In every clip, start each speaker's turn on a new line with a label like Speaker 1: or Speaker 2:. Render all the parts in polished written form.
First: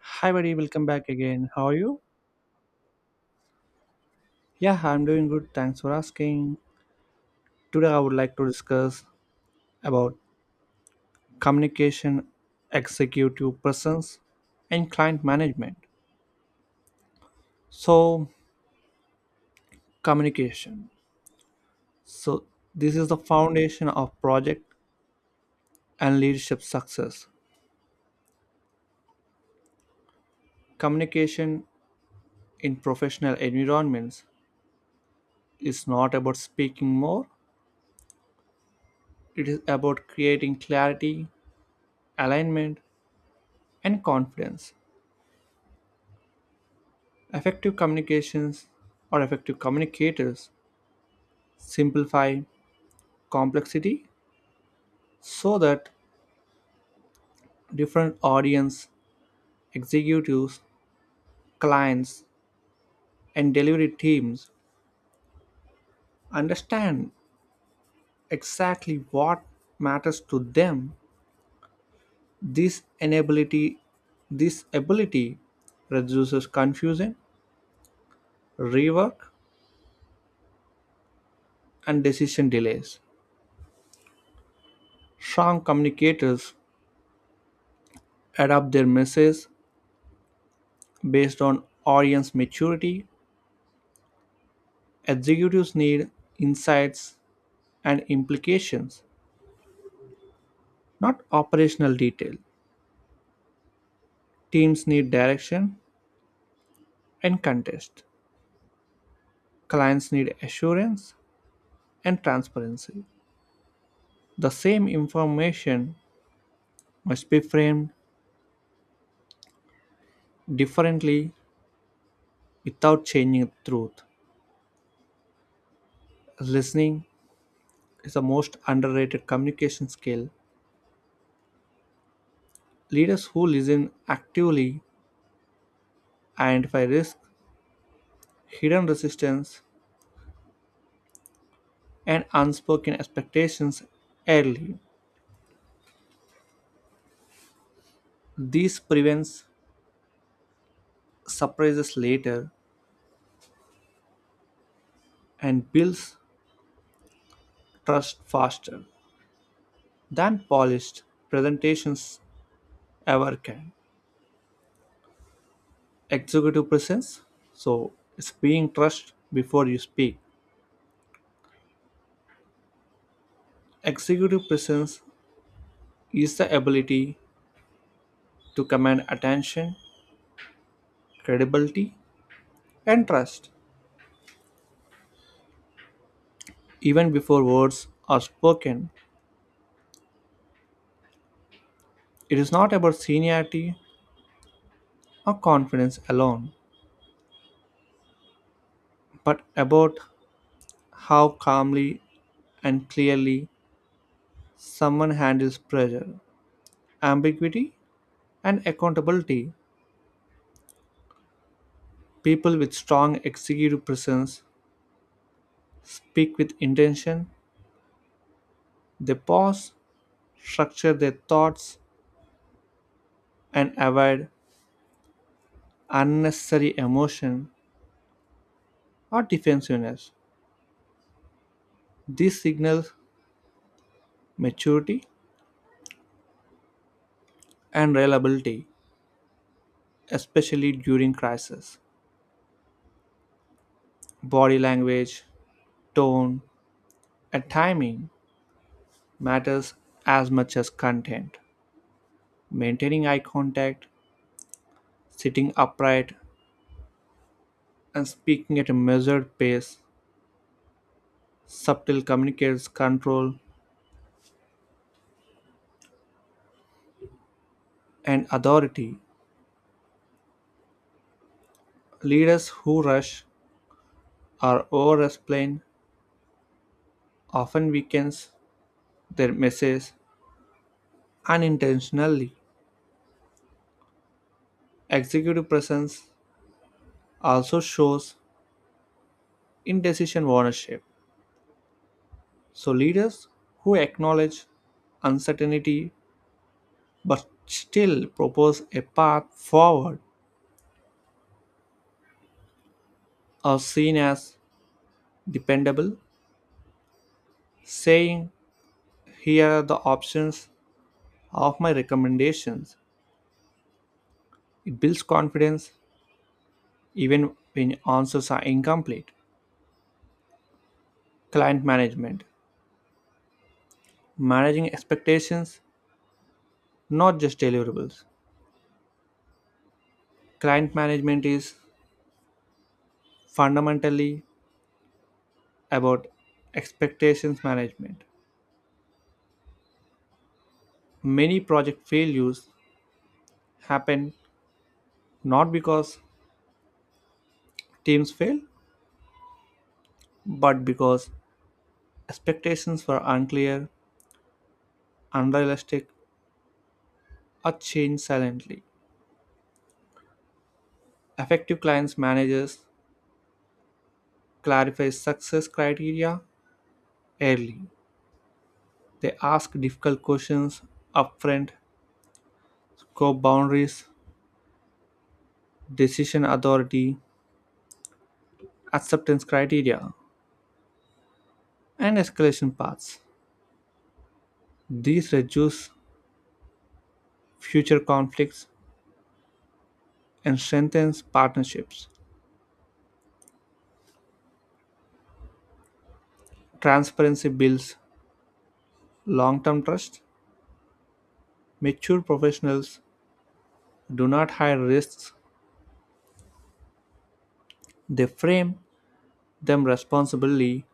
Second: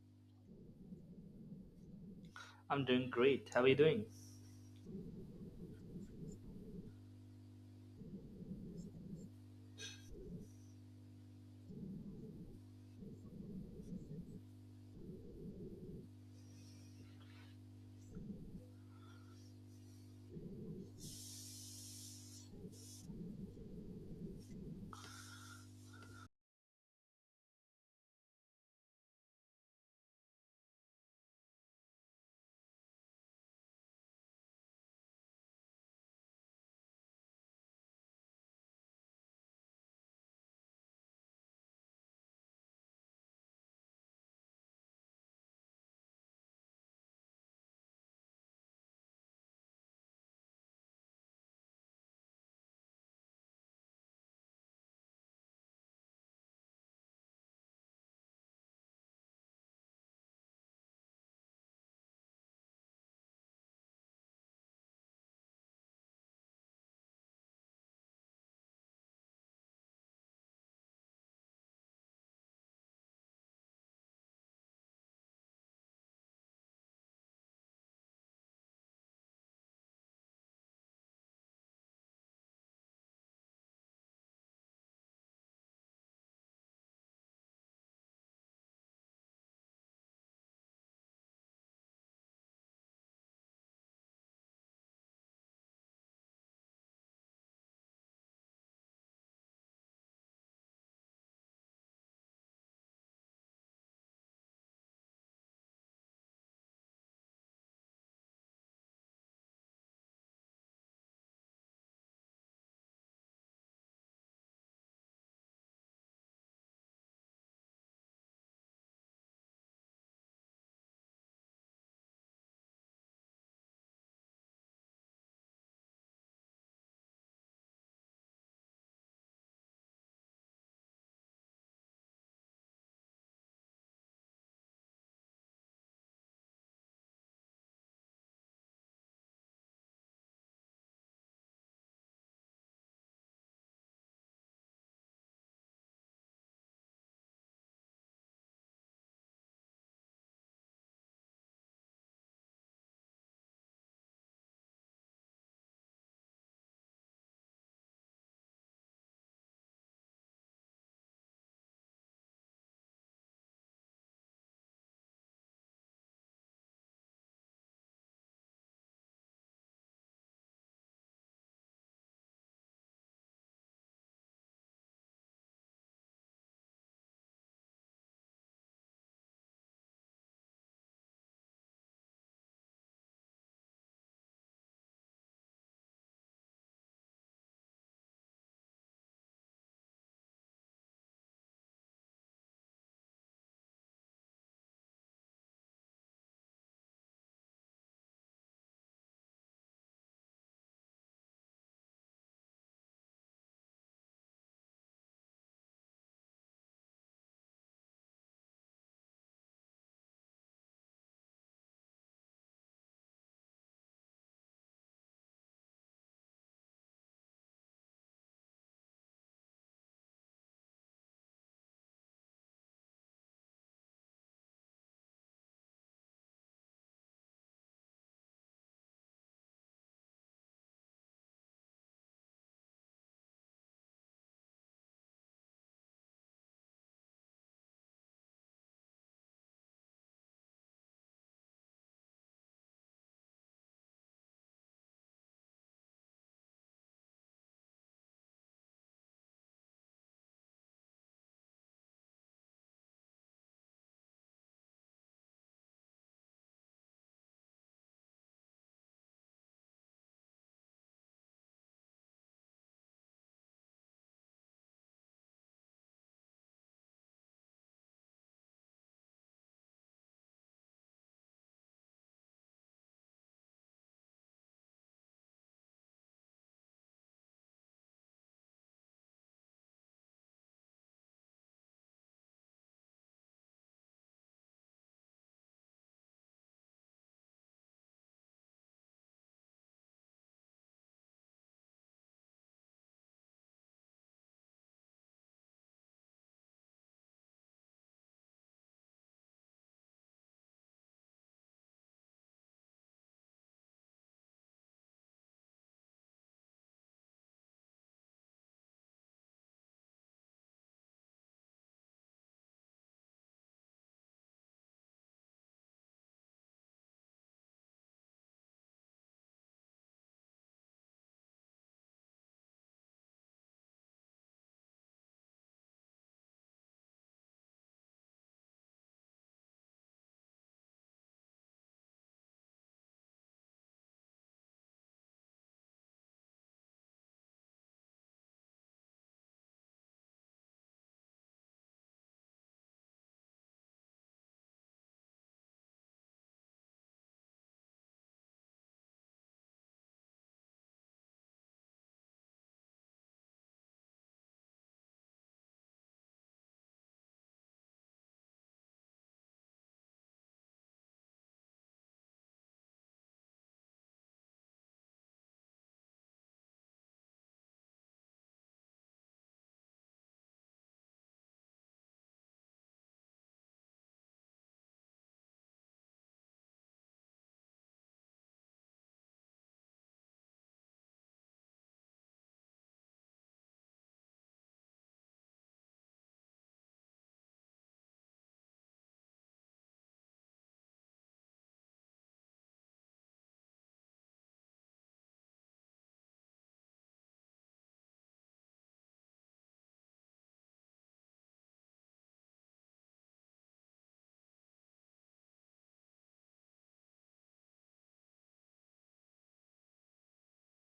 Speaker 1: Hi, buddy. Welcome back again. How are you?
Speaker 2: I'm doing great. How are you doing?
Speaker 1: Yeah, I'm doing good. Thanks for asking. Today, I would like to discuss about communication, executive presence, and client management. So, communication. So, this is the foundation of project and leadership success. Communication in professional environments is not about speaking more, it is about creating clarity, alignment, and confidence. Effective communications or effective communicators simplify complexity so that different audience, executives, clients, and delivery teams understand exactly what matters to them. This enability, this ability reduces confusion, rework, and decision delays. Strong communicators adapt their message based on audience maturity. Executives need insights and implications, not operational detail. Teams need direction and context. Clients need assurance and transparency. The same information must be framed differently without changing the truth. Listening is the most underrated communication skill. Leaders who listen actively identify risk, hidden resistance, and unspoken expectations early. This prevents surprises later and builds trust faster than polished presentations ever can. Executive presence, so it's being trust before you speak. Executive presence is the ability to command attention, credibility, and trust even before words are spoken. It is not about seniority or confidence alone, but about how calmly and clearly someone handles pressure, ambiguity, and accountability. People with strong executive presence speak with intention, they pause, structure their thoughts, and avoid unnecessary emotion or defensiveness. This signals maturity and reliability, especially during crisis. Body language, tone, and timing matters as much as content. Maintaining eye contact, sitting upright, and speaking at a measured pace, subtle, communicates control and authority. Leaders who rush or over explain often weakens their message unintentionally. Executive presence also shows in decision ownership. So, leaders who acknowledge uncertainty but still propose a path forward are seen as dependable, saying, "Here are the options of my recommendations." It builds confidence even when answers are incomplete. Client management, managing expectations, not just deliverables. Client management is fundamentally about expectations management. Many project failures happen not because teams fail, but because expectations were unclear, unrealistic, or changed silently. Effective clients managers clarify success criteria early. They ask difficult questions upfront, scope boundaries, decision authority, acceptance criteria, and escalation paths. These reduce future conflicts and strengthens partnerships. Transparency builds long-term trust. Mature professionals do not hide risks, they frame them responsibly.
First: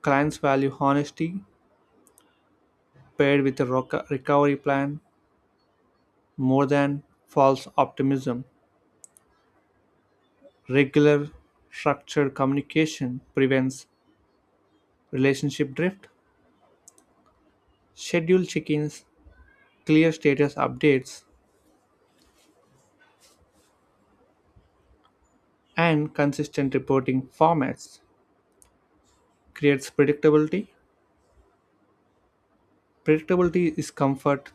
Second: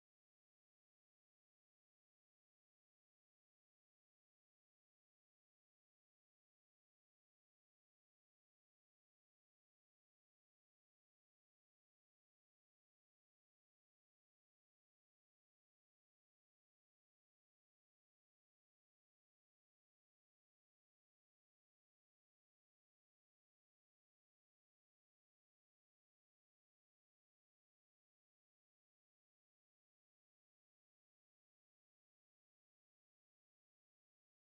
Speaker 1: Clients value honesty paired with a recovery plan. More than false optimism, regular, structured communication prevents relationship drift. Schedule check-ins, clear status updates, and consistent reporting formats creates predictability. Predictability is comfort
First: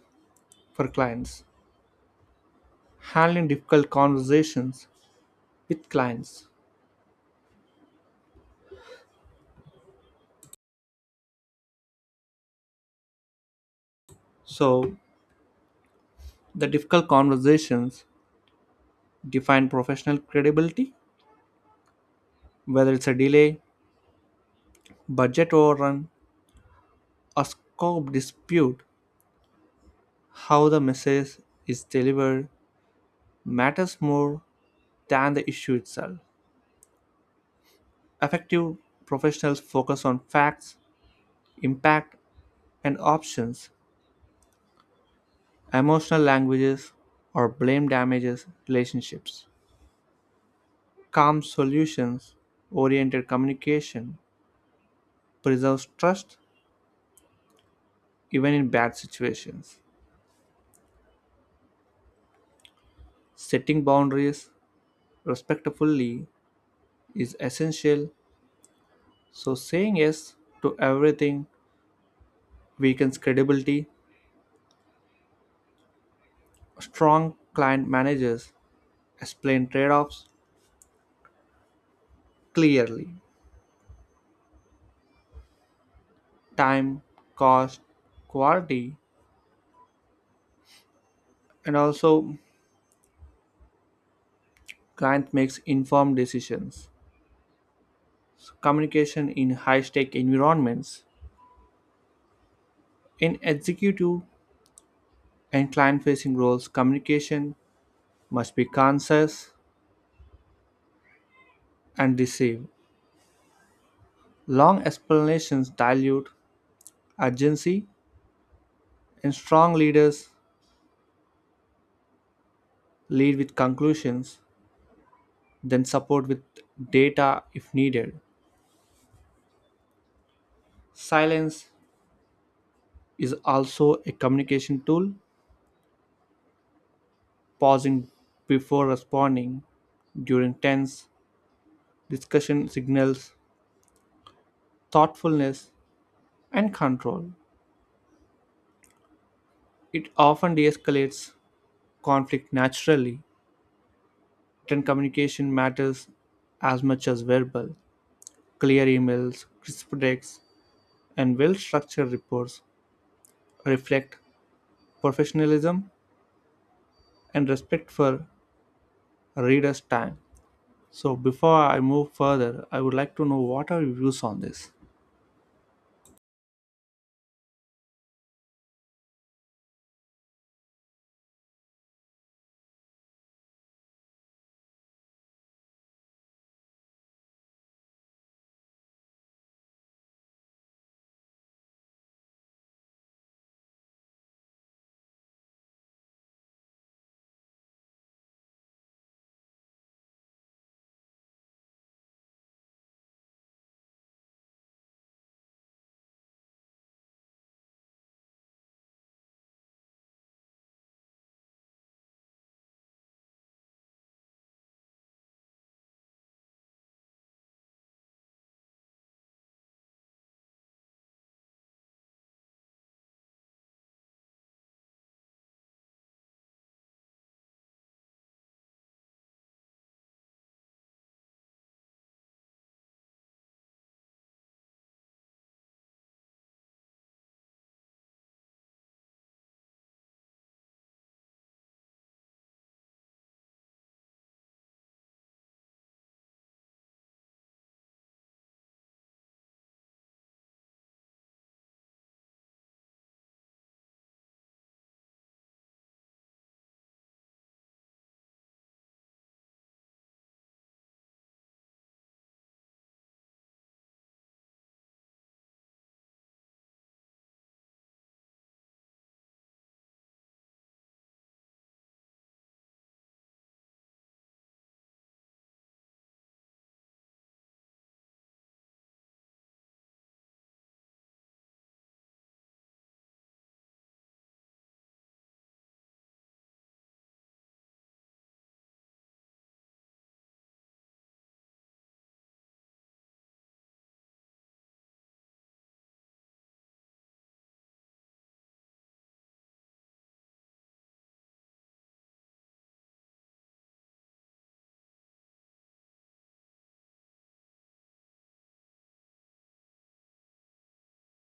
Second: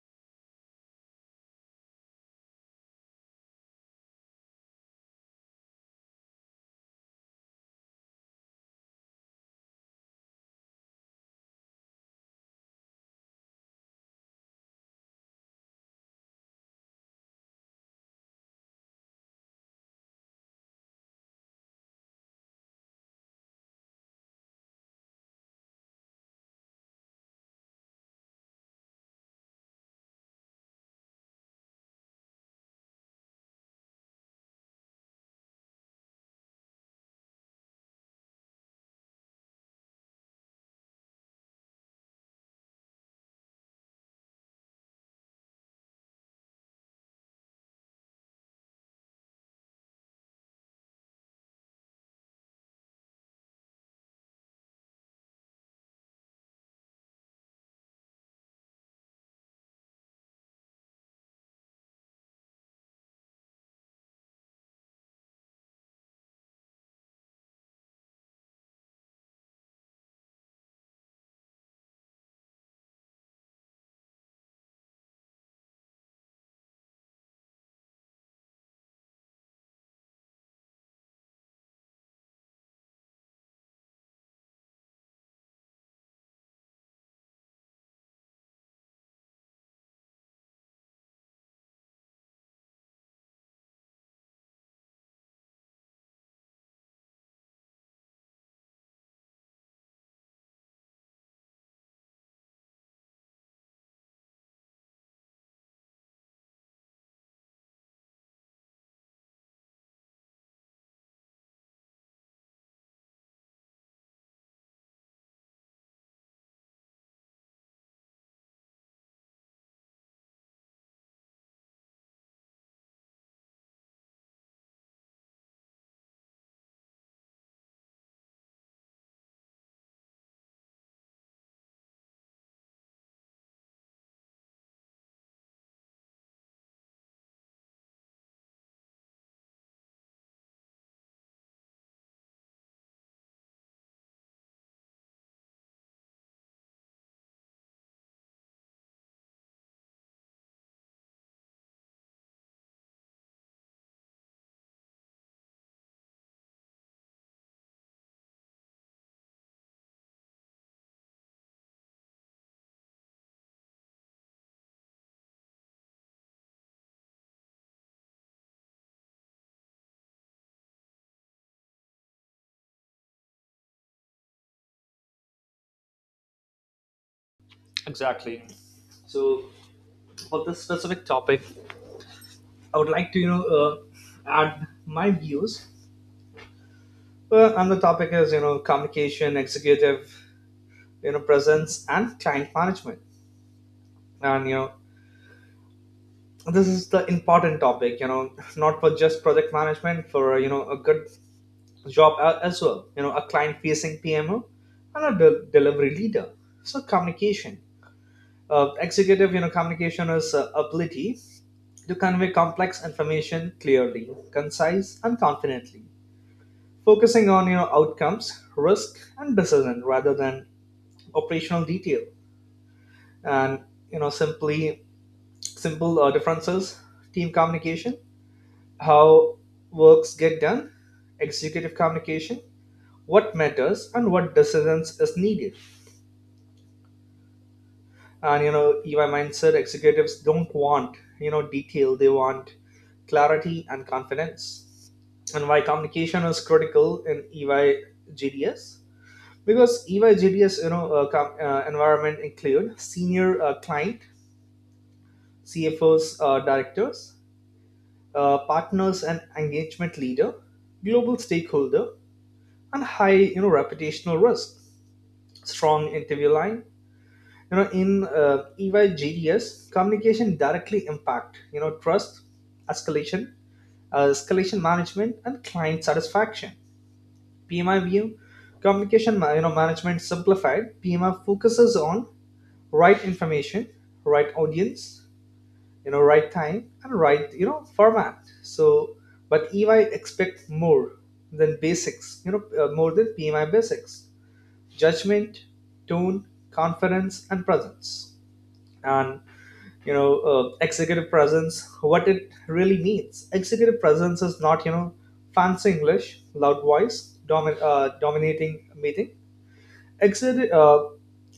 Speaker 1: for clients. Handling difficult conversations with clients. So, the difficult conversations define professional credibility, whether it's a delay, budget overrun, a scope dispute, how the message is delivered matters more than the issue itself. Effective professionals focus on facts, impact, and options. Emotional languages or blame damages relationships. Calm solutions oriented communication preserves trust even in bad situations. Setting boundaries respectfully is essential, so saying yes to everything weakens credibility. Strong client managers explain trade-offs clearly: time, cost, quality, and also client makes informed decisions. Communication in high-stake environments. In executive and client-facing roles, communication must be concise and decisive. Long explanations dilute urgency, and strong leaders lead with conclusions, then support with data if needed. Silence is also a communication tool. Pausing before responding during tense discussion signals thoughtfulness and control. It often de escalates conflict naturally. Written communication matters as much as verbal. Clear emails, crisp texts, and well structured reports reflect professionalism and respect for readers' time. So, before I move further, I would like to know what are your views on this?
Speaker 2: Exactly. So, for this specific topic, I would like to add my views. And the topic is, communication, executive, presence, and client management. And this is the important topic. Not for just project management, for a good job as well. A client-facing PMO and a delivery leader. So, communication. Executive, communication is ability to convey complex information clearly, concise, and confidently, focusing on your outcomes, risk, and decision rather than operational detail. And you know, simply simple differences: team communication, how works get done; executive communication, what matters, and what decisions is needed. And you know EY mindset: executives don't want detail, they want clarity and confidence. And why communication is critical in EY GDS, because EY GDS environment include senior client, CFOs, directors, partners, and engagement leader, global stakeholder, and high reputational risk. Strong interview line: in EYGDS communication directly impact trust, escalation escalation management, and client satisfaction. PMI view: communication management simplified. PMI focuses on right information, right audience, right time, and right, format. So but EY expect more than basics, more than PMI basics: judgment, tone, confidence, and presence. And executive presence, what it really means. Executive presence is not, fancy English, loud voice, dominating meeting. executive, uh,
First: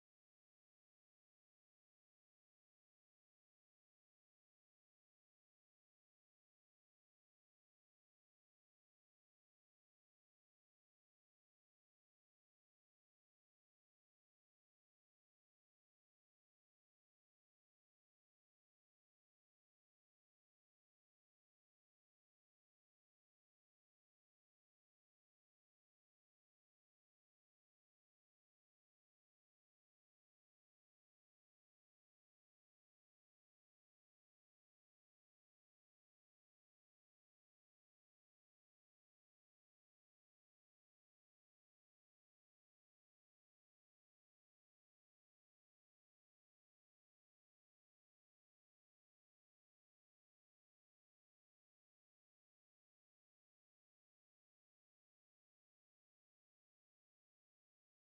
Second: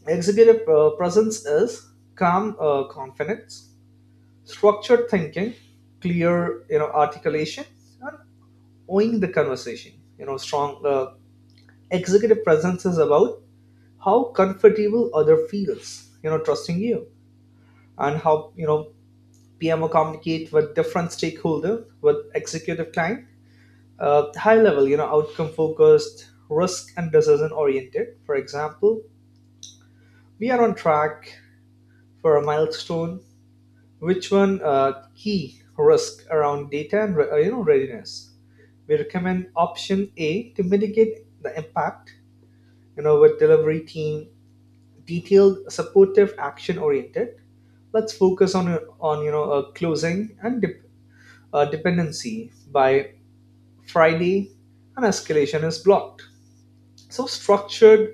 Speaker 2: executive uh, presence is calm confidence, structured thinking, clear articulation, and owning the conversation. Strong executive presence is about how comfortable other feels trusting you, and how you know PMO communicate with different stakeholders. With executive client: high level, outcome focused, risk and decision oriented. For example, we are on track for a milestone. Which one key risk around data and readiness? We recommend option A to mitigate the impact. With delivery team: detailed, supportive, action oriented. Let's focus on closing and dependency by Friday, and escalation is blocked. So structured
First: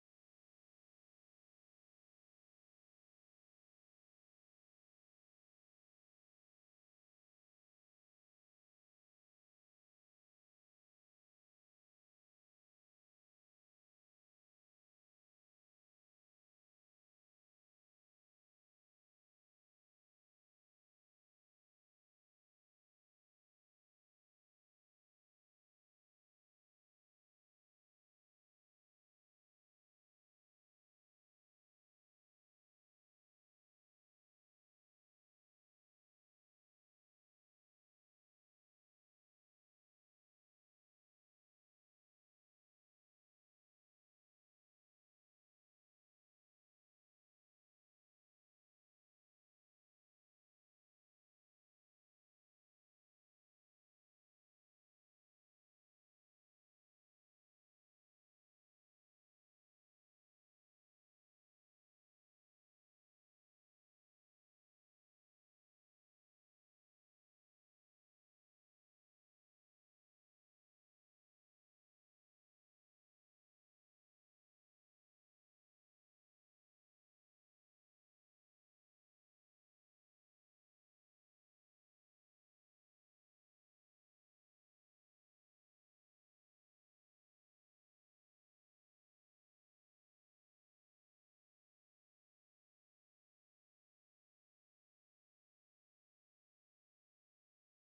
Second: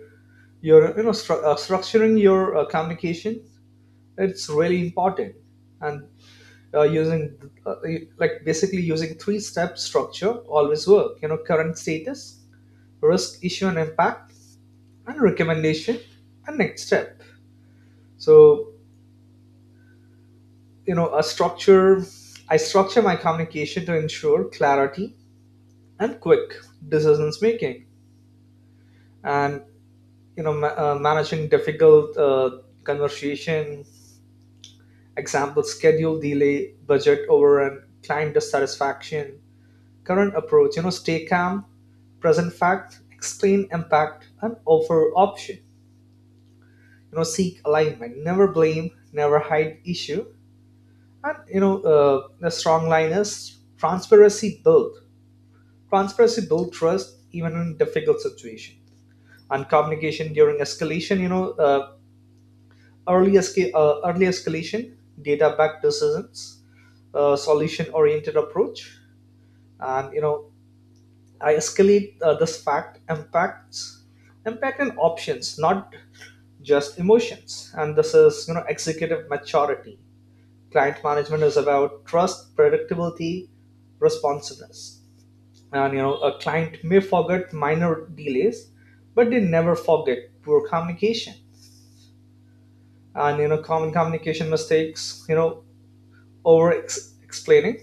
Speaker 2: your you know stru- structuring your communication, it's really important. And using uh, like basically using three step structure always work: current status, risk, issue and impact, and recommendation, and next step. So you know a structure I structure my communication to ensure clarity and quick decisions making. And managing difficult conversation: example, schedule delay, budget overrun, client dissatisfaction. Current approach: stay calm, present fact, explain impact, and offer option, seek alignment, never blame, never hide issue. And the strong line is: transparency build trust even in difficult situation. And communication during escalation, early escalation, data-backed decisions, solution-oriented approach. And I escalate this fact impact and options, not just emotions. And this is executive maturity. Client management is about trust, predictability, responsiveness. And a client may forget minor delays, but they never forget poor communication. And common communication mistakes: over explaining,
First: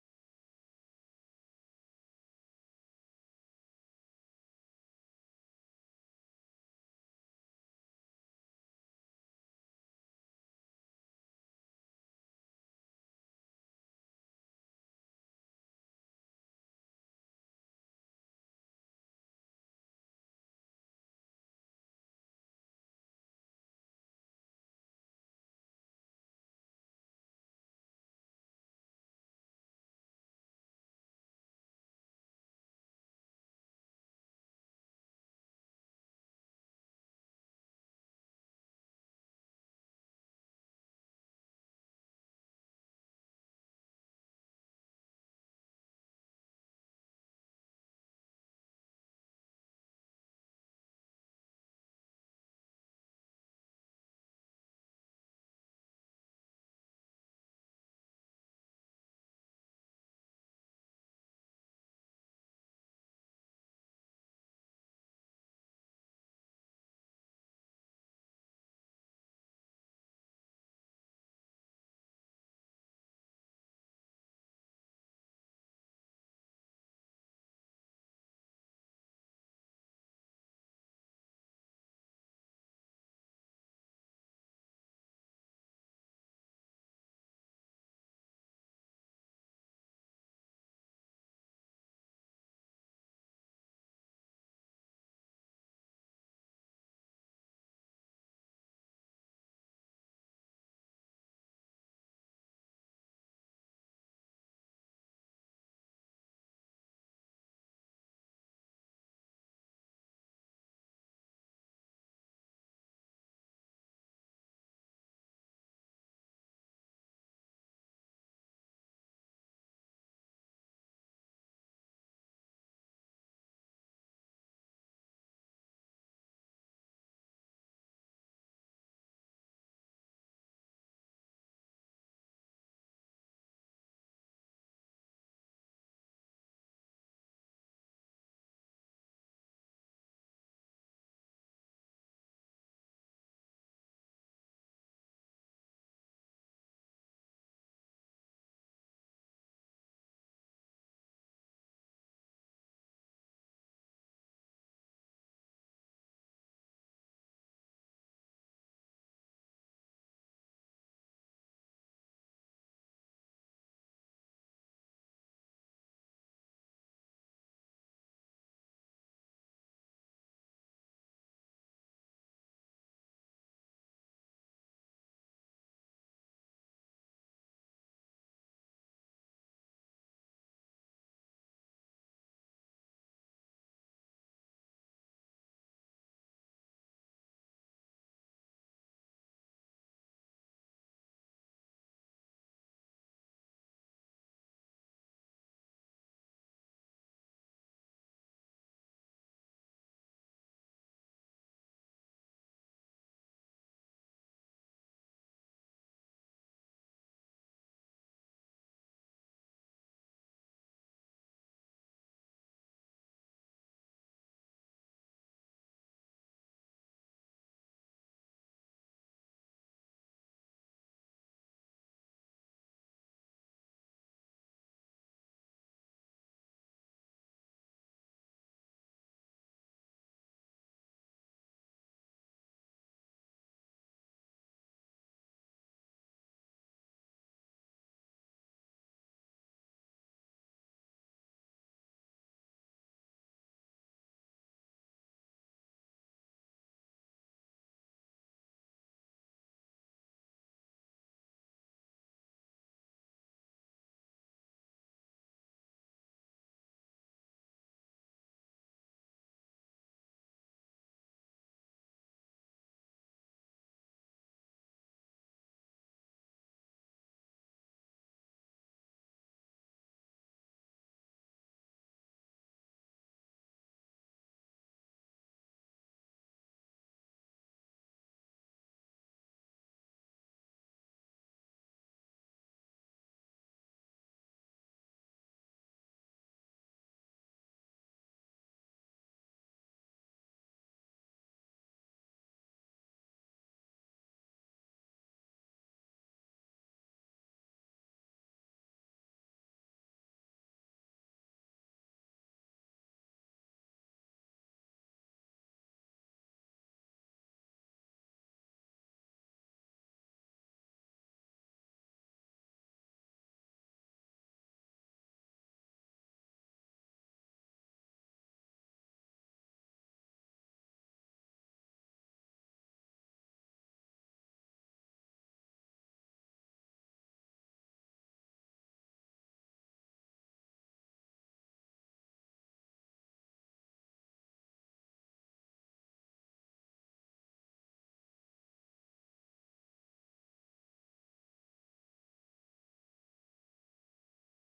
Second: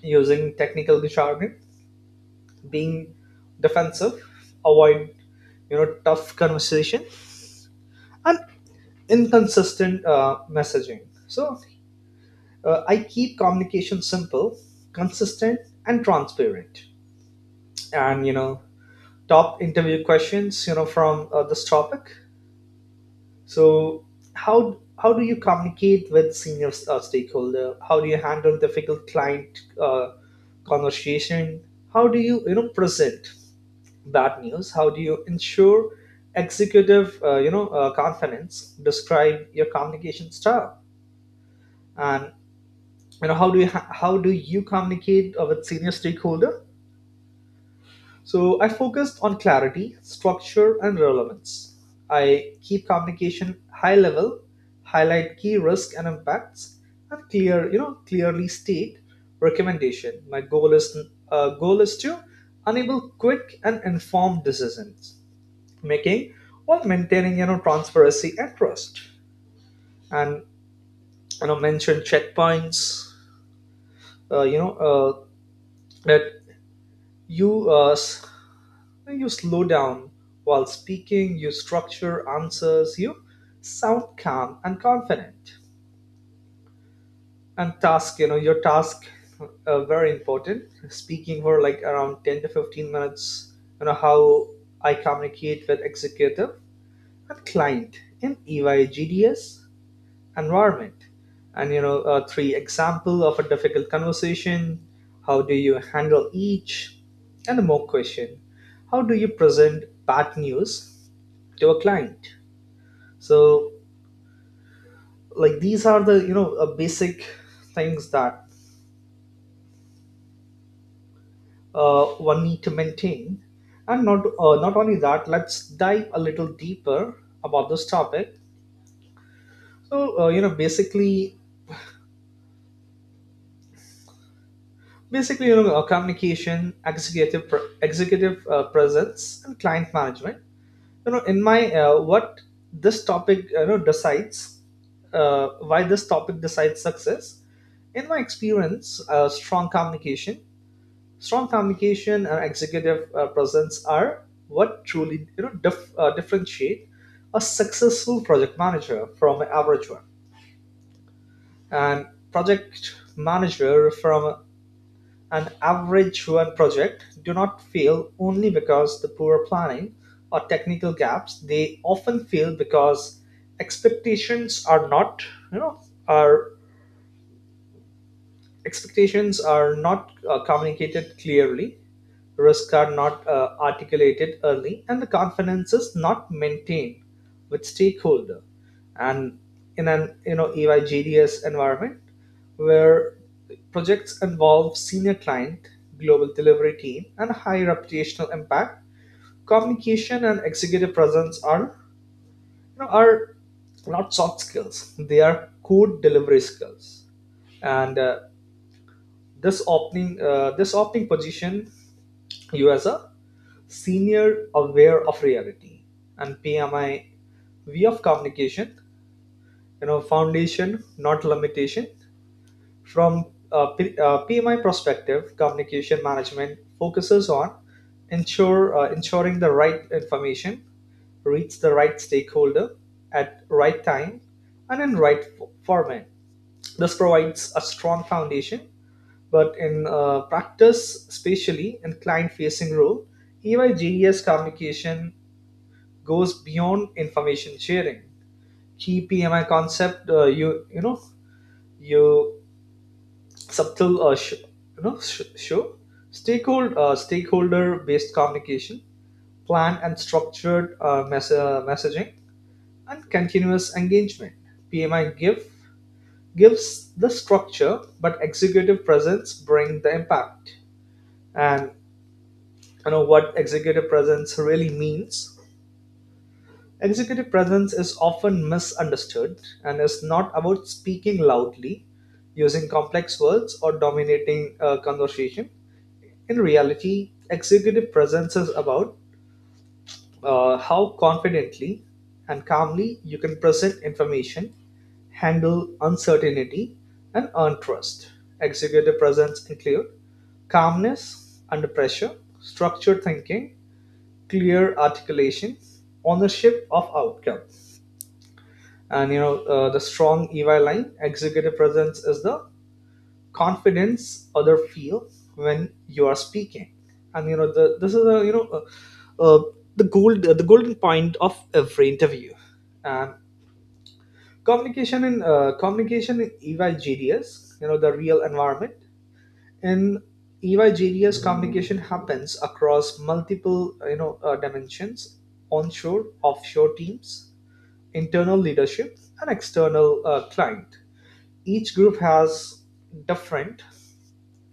Speaker 2: using technical jargon, being defensive, avoid tough conversation, and inconsistent messaging. So I keep communication simple, consistent, and transparent. And top interview questions from this topic. So how do you communicate with senior stakeholder? How do you handle difficult client conversation? How do you you know present bad news? How do you ensure executive confidence? Describe your communication style. And how do you communicate with senior stakeholder? So I focused on clarity, structure, and relevance. I keep communication high level, highlight key risk and impacts, and clearly state recommendation. My goal is to enable quick and informed decisions making while maintaining transparency and trust. And mention checkpoints. Uh, you know uh, that you uh, You slow down while speaking, you structure answers, you sound calm and confident. And your task, very important. Speaking for like around 10 to 15 minutes, how I communicate with executive and client in EY GDS environment. And three example of a difficult conversation, how do you handle each, and a mock question. How do you present bad news to a client? So, these are the basic things that uh, one need to maintain. And not only that, let's dive a little deeper about this topic. So basically, communication, executive presence, and client management. You know in my what this topic you know decides why this topic decides success. In my experience strong communication and executive presence are what truly differentiate a successful project manager from an average one. And project manager from an average one project do not fail only because the poor planning or technical gaps. They often fail because expectations are not you know are expectations are not communicated clearly, risks are not articulated early, and the confidence is not maintained with stakeholder. And in an, EYGDS environment where projects involve senior client, global delivery team, and high reputational impact, communication and executive presence are you know are not soft skills; they are core delivery skills. And this opening position, you as a senior aware of reality and PMI way of communication, foundation not limitation. From a PMI perspective, communication management focuses on ensure ensuring the right information reach the right stakeholder at right time and in right format. This provides a strong foundation, but in practice, especially in client facing role, EYGES communication goes beyond information sharing. Key PMI concept: you you know, you subtle sh- you know sh- show stakeholder based communication, planned and structured messaging, and continuous engagement. PMI gives the structure, but executive presence bring the impact. And what executive presence really means: executive presence is often misunderstood and is not about speaking loudly, using complex words or dominating a conversation. In reality, executive presence is about how confidently and calmly you can present information, handle uncertainty, and earn trust. Executive presence include calmness under pressure, structured thinking, clear articulation, ownership of outcomes. And the strong EY line: executive presence is the confidence other feel when you are speaking. And this is a uh, uh, the golden point of every interview. And communication in EY GDS, the real environment. In EYGDS, communication happens across multiple dimensions: onshore, offshore teams, internal leadership, and external client. Each group has different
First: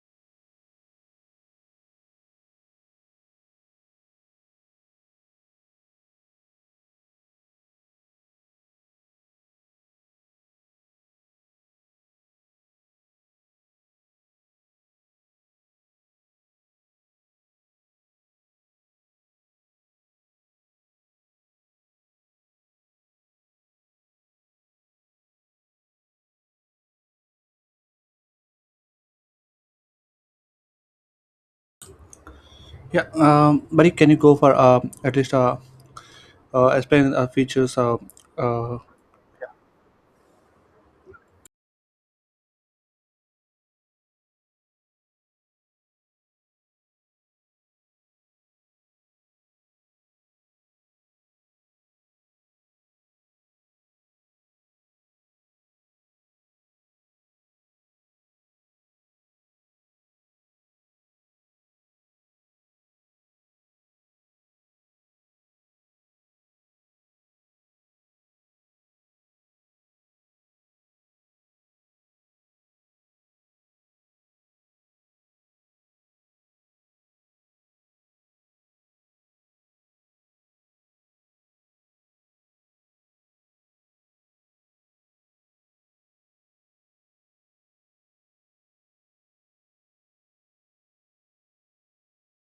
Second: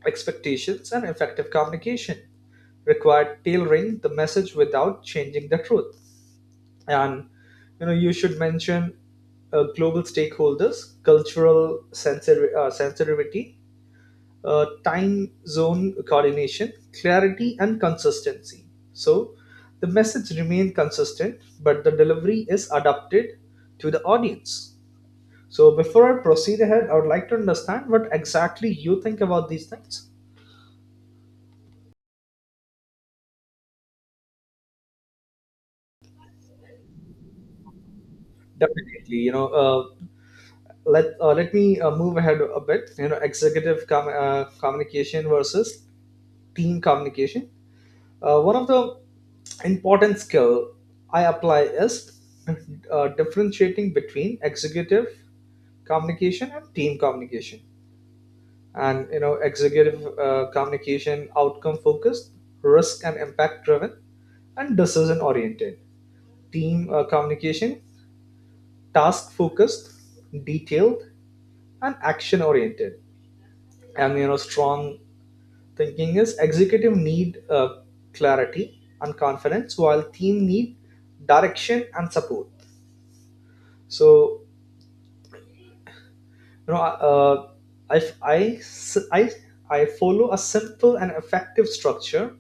Speaker 2: expectations, and effective communication required tailoring the message without changing the truth. And you should mention global stakeholders, cultural sensor sensitivity, time zone coordination, clarity, and consistency. So the message remains consistent, but the delivery is adapted to the audience. So before I proceed ahead, I would like to understand what exactly you think about these things.
Speaker 1: Yeah, Barik, can you go for at least explain features? Uh,
Speaker 2: Definitely. Let me move ahead a bit. Executive communication versus team communication. One of the important skill I apply is differentiating between executive communication and team communication. And executive communication: outcome focused, risk and impact driven, and decision oriented. Team communication: task focused, detailed, and action oriented. And strong thinking is: executive need clarity and confidence while team need direction and support. So you know uh, I, I, I, I follow a simple and effective structure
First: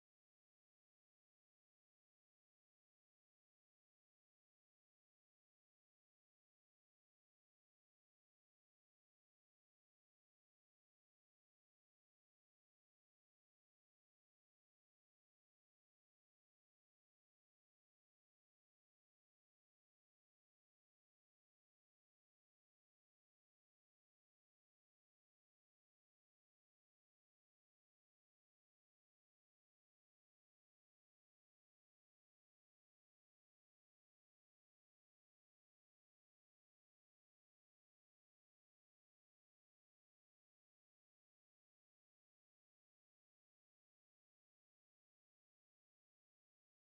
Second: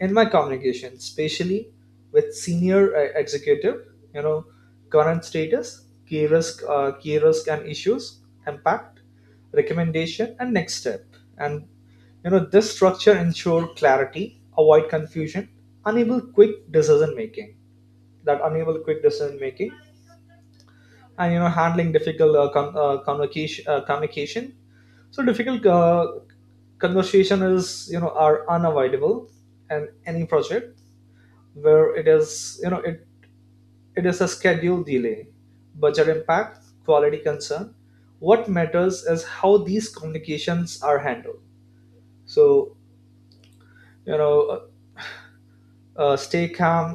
Speaker 2: in my communication, especially with senior executive. you know Current status, key risk and issues, impact, recommendation, and next step. And this structure ensure clarity, avoid confusion, enable quick decision making enable quick decision making. And handling difficult communication. So difficult conversation is you know are unavoidable, and any project, where it is you know it, it is a schedule delay, budget impact, quality concern, what matters is how these communications are handled. So you know uh, stay calm,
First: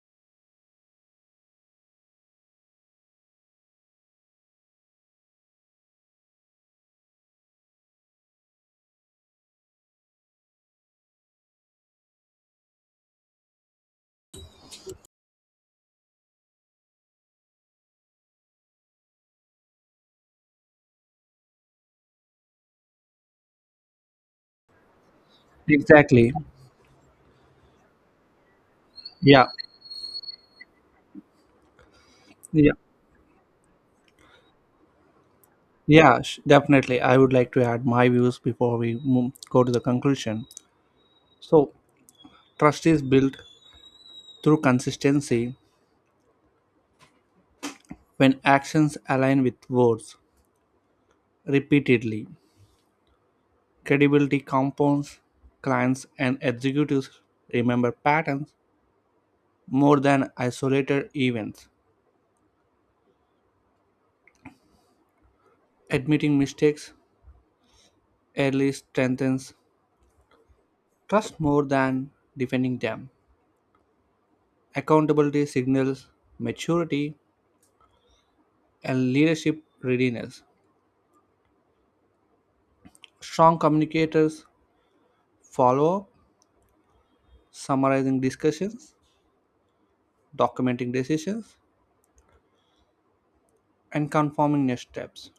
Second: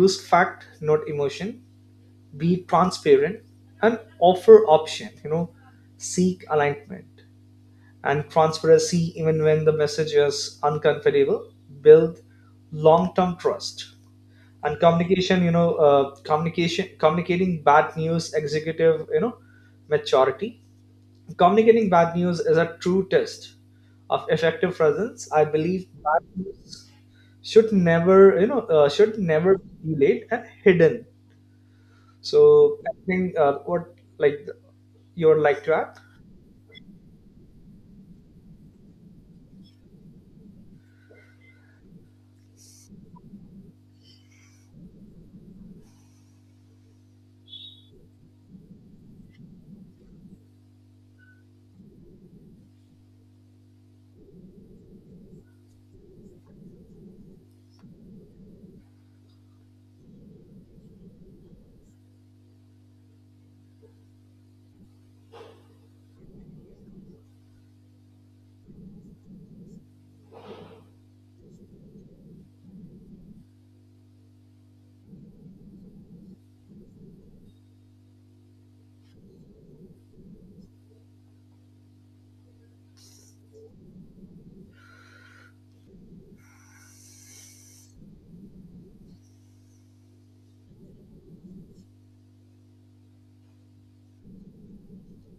Speaker 2: use fact not emotion, be transparent, and offer option, seek alignment and transparency. Even when the message is uncomfortable, build long-term trust. And communication you know communication communicating bad news: executive maturity. Communicating bad news is a true test of effective presence. I believe bad
Speaker 1: exactly.
Speaker 2: news should
Speaker 1: Yeah,
Speaker 2: never be delayed and hidden. So
Speaker 1: yeah,
Speaker 2: I think, what like you would like to add?
Speaker 1: yeah. Definitely, I would like to add my views before we go to the conclusion. So, trust is built through consistency when actions align with words repeatedly. Credibility compounds. Clients and executives remember patterns more than isolated events. Admitting mistakes early strengthens trust more than defending them. Accountability signals maturity and leadership readiness. Strong communicators follow up, summarizing discussions, documenting decisions, and confirming next steps.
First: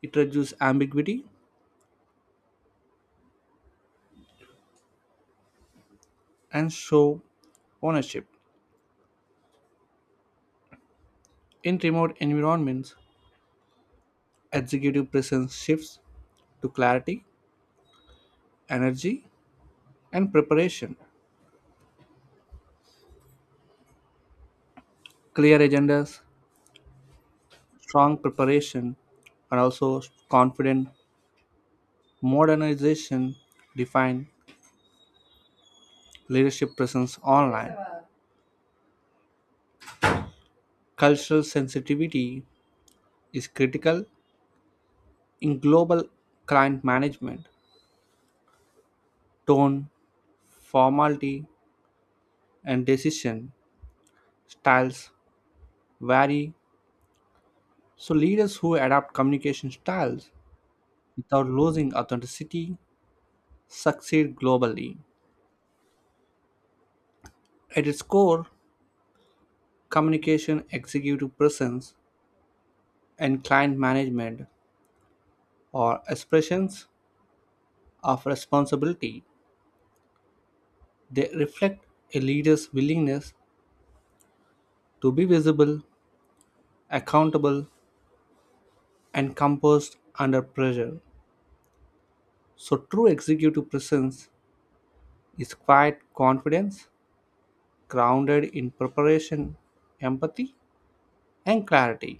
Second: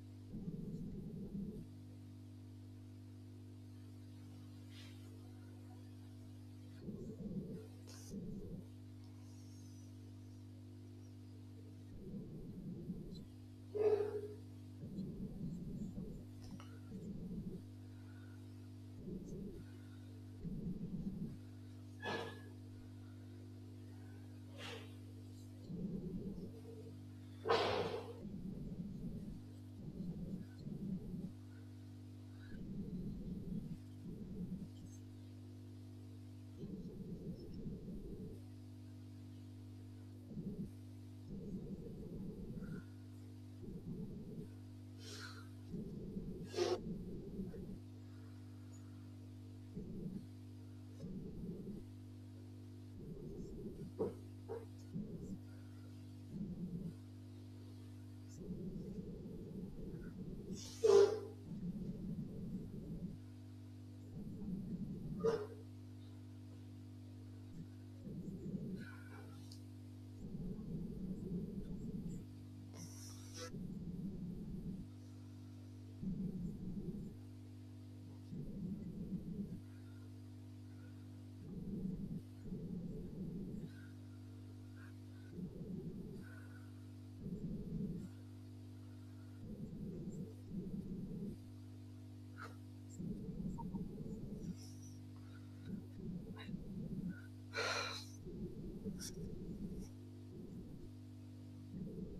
Speaker 1: It reduces ambiguity and show ownership. In remote environments, executive presence shifts to clarity, energy, and preparation. Clear agendas, strong preparation, and also confident modernization defined leadership presence online. Cultural sensitivity is critical in global client management. Tone, formality, and decision styles vary, so leaders who adapt communication styles without losing authenticity succeed globally. At its core, communication, executive presence, and client management are expressions of responsibility. They reflect a leader's willingness to be visible, accountable, and composed under pressure. So, true executive presence is quiet confidence, grounded in preparation, empathy, and clarity.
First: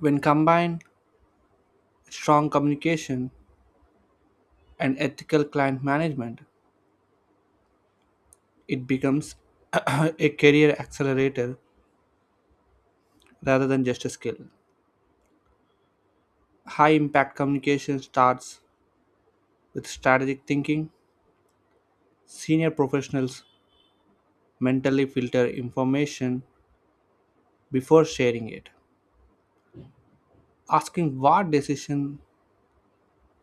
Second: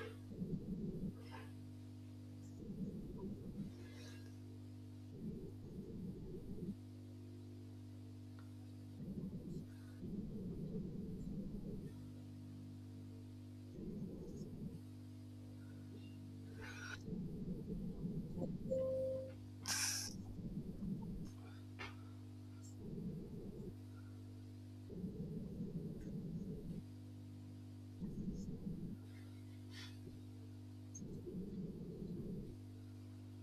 Speaker 1: When combined with strong communication and ethical client management, it becomes a career accelerator rather than just a skill. High impact communication starts with strategic thinking. Senior professionals mentally filter information before sharing it, asking what decision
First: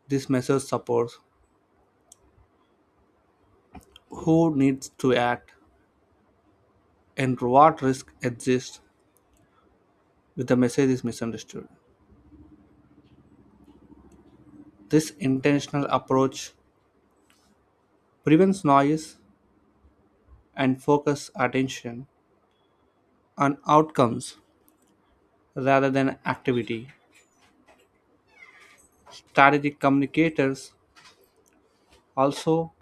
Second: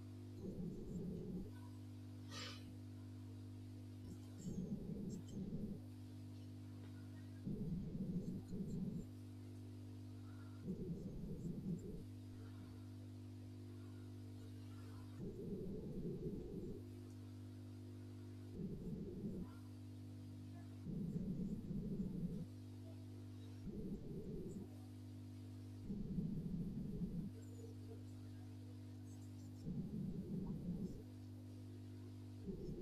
Speaker 1: this message supports, who needs to act, and what risk exists if the message is misunderstood. This intentional approach prevents noise and focuses attention on outcomes rather than activity. Strategic communicators also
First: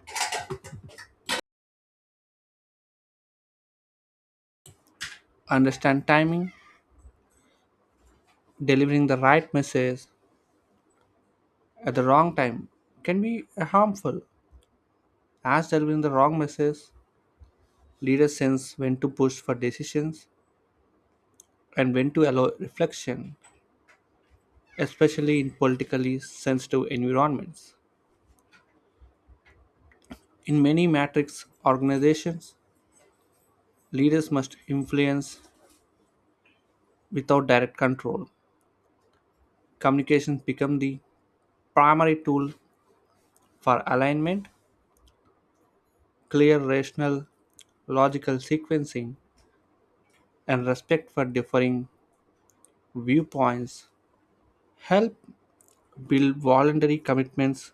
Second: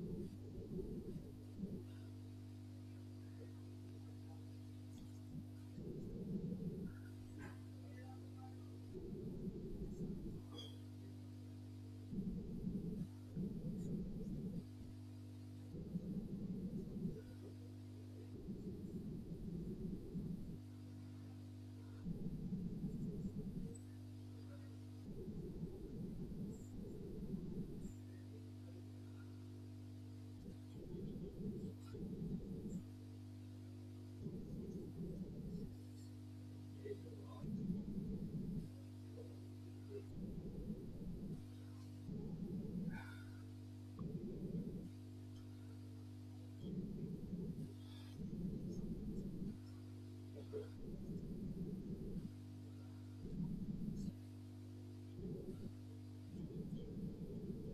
Speaker 1: understand timing, delivering the right message at the wrong time can be harmful as delivering the wrong message. Leaders sense when to push for decisions and when to allow reflection, especially in politically sensitive environments. In many matrix organizations, leaders must influence without direct control. Communications become the primary tool for alignment, clear, rational, logical sequencing, and respect for differing viewpoints help build voluntary commitments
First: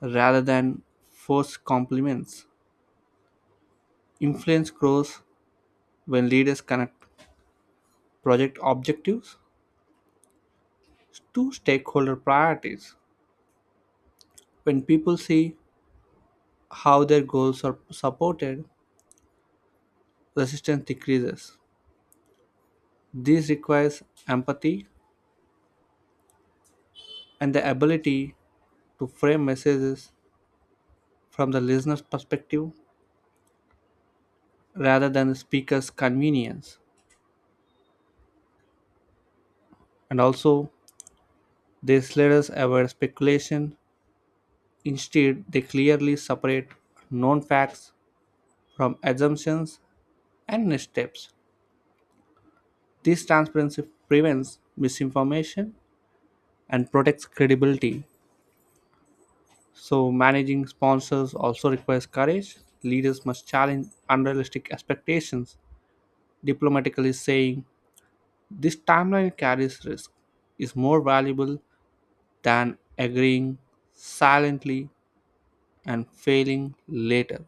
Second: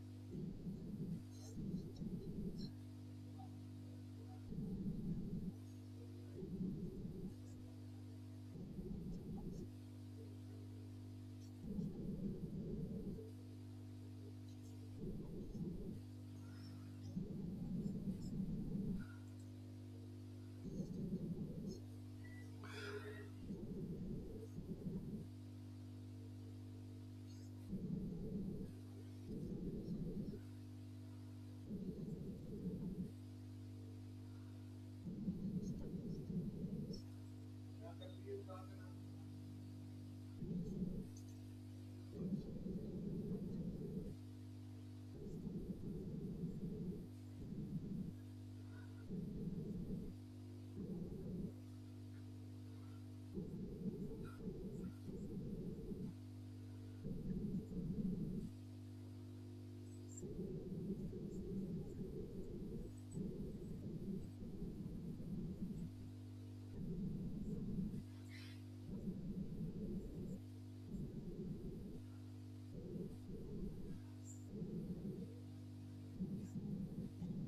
Speaker 1: rather than forced compliments. Influence grows when leaders connect project objectives to stakeholder priorities. When people see how their goals are supported, resistance decreases. This requires empathy and the ability to frame messages from the listener's perspective rather than the speaker's convenience. And also, these leaders avoid speculation. Instead, they clearly separate known facts from assumptions and missteps. This transparency prevents misinformation and protects credibility. So, managing sponsors also requires courage. Leaders must challenge unrealistic expectations, diplomatically saying, "This timeline carries risk," is more valuable than agreeing silently and failing later.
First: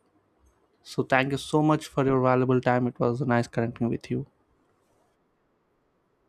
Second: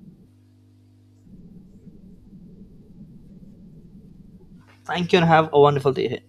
Speaker 1: So, thank you so much for your valuable time. It was nice connecting with you.
Speaker 2: Thank you and have a wonderful day ahead.